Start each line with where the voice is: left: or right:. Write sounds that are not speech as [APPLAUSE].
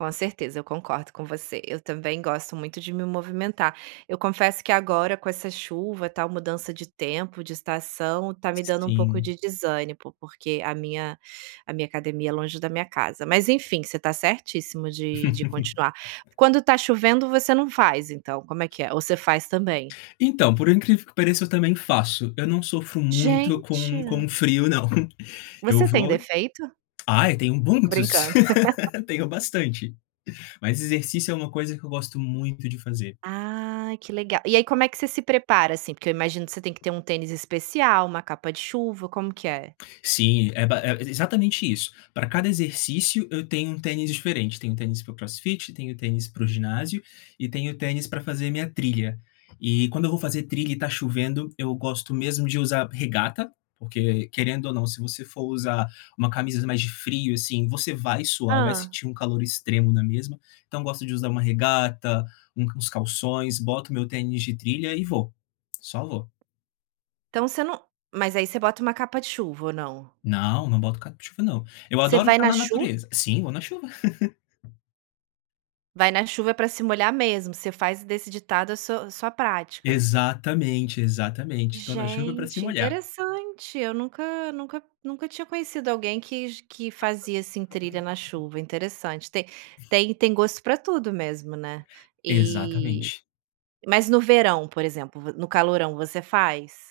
right: Com certeza, eu concordo com você. Eu também gosto muito de me movimentar. Eu confesso que agora, com essa chuva, tal, mudança de tempo, de estação, tá me dando um pouco
left: Sim.
right: de desânimo, porque a minha a minha academia é longe da minha casa. Mas enfim, você tá certíssimo de de
left: [LAUGHS]
right: continuar. Quando está chovendo, você não faz, então, como é que é? Ou você faz também?
left: Então, por incrível que pareça, eu também faço. Eu não sofro muito com
right: Gente.
left: com o frio não. Eu
right: Você tem
left: vou oi?
right: defeito?
left: ah, tenho muitos,
right: Brincando. [LAUGHS]
left: [LAUGHS] tenho bastante. Mas exercício é uma coisa que eu gosto muito de fazer.
right: Ai, que legal. E aí como é que você se prepara, assim, porque eu imagino que você tem que ter um tênis especial, uma capa de chuva, como que é?
left: Sim, é ba é exatamente isso, pra cada exercício, eu tenho um tênis diferente. Tenho tênis para o crossfit, tenho tênis para o ginásio, e tenho tênis pra fazer minha trilha. E, quando eu vou fazer trilha, e está chovendo, eu gosto mesmo de usar regata, porque querendo ou não, se você for usar um camisa mais de frio, assim, você vai suar, vai
right: Hã.
left: sentir um calor extremo na mesma. Então eu gosto de usar um regata, u uns calções, boto meu tênis de trilha e vou. Só vou.
right: Então você não mas aí você bota uma capa de chuva, ou não?
left: Não, não boto capa de chuva não. Eu
right: Você
left: adoro
right: vai
left: tá
right: na
left: na
right: chu
left: natureza sim, vou na chuva. [LAUGHS]
right: "Vai na chuva, é pra se molhar mesmo". Você faz desse ditado a sua a sua pratica.
left: Exatamente, exatamente, estou na chuva pra se
right: Gente,
left: molhar.
right: interessante, eu nunca nunca nunca tinha conhecido alguém que g que fazia assim, trilha na chuva, interessante. Te tem tem gosto pra tudo mesmo, né. E,
left: Exatamente.
right: mas no verão, por exemplo, vo no calorão, você faz?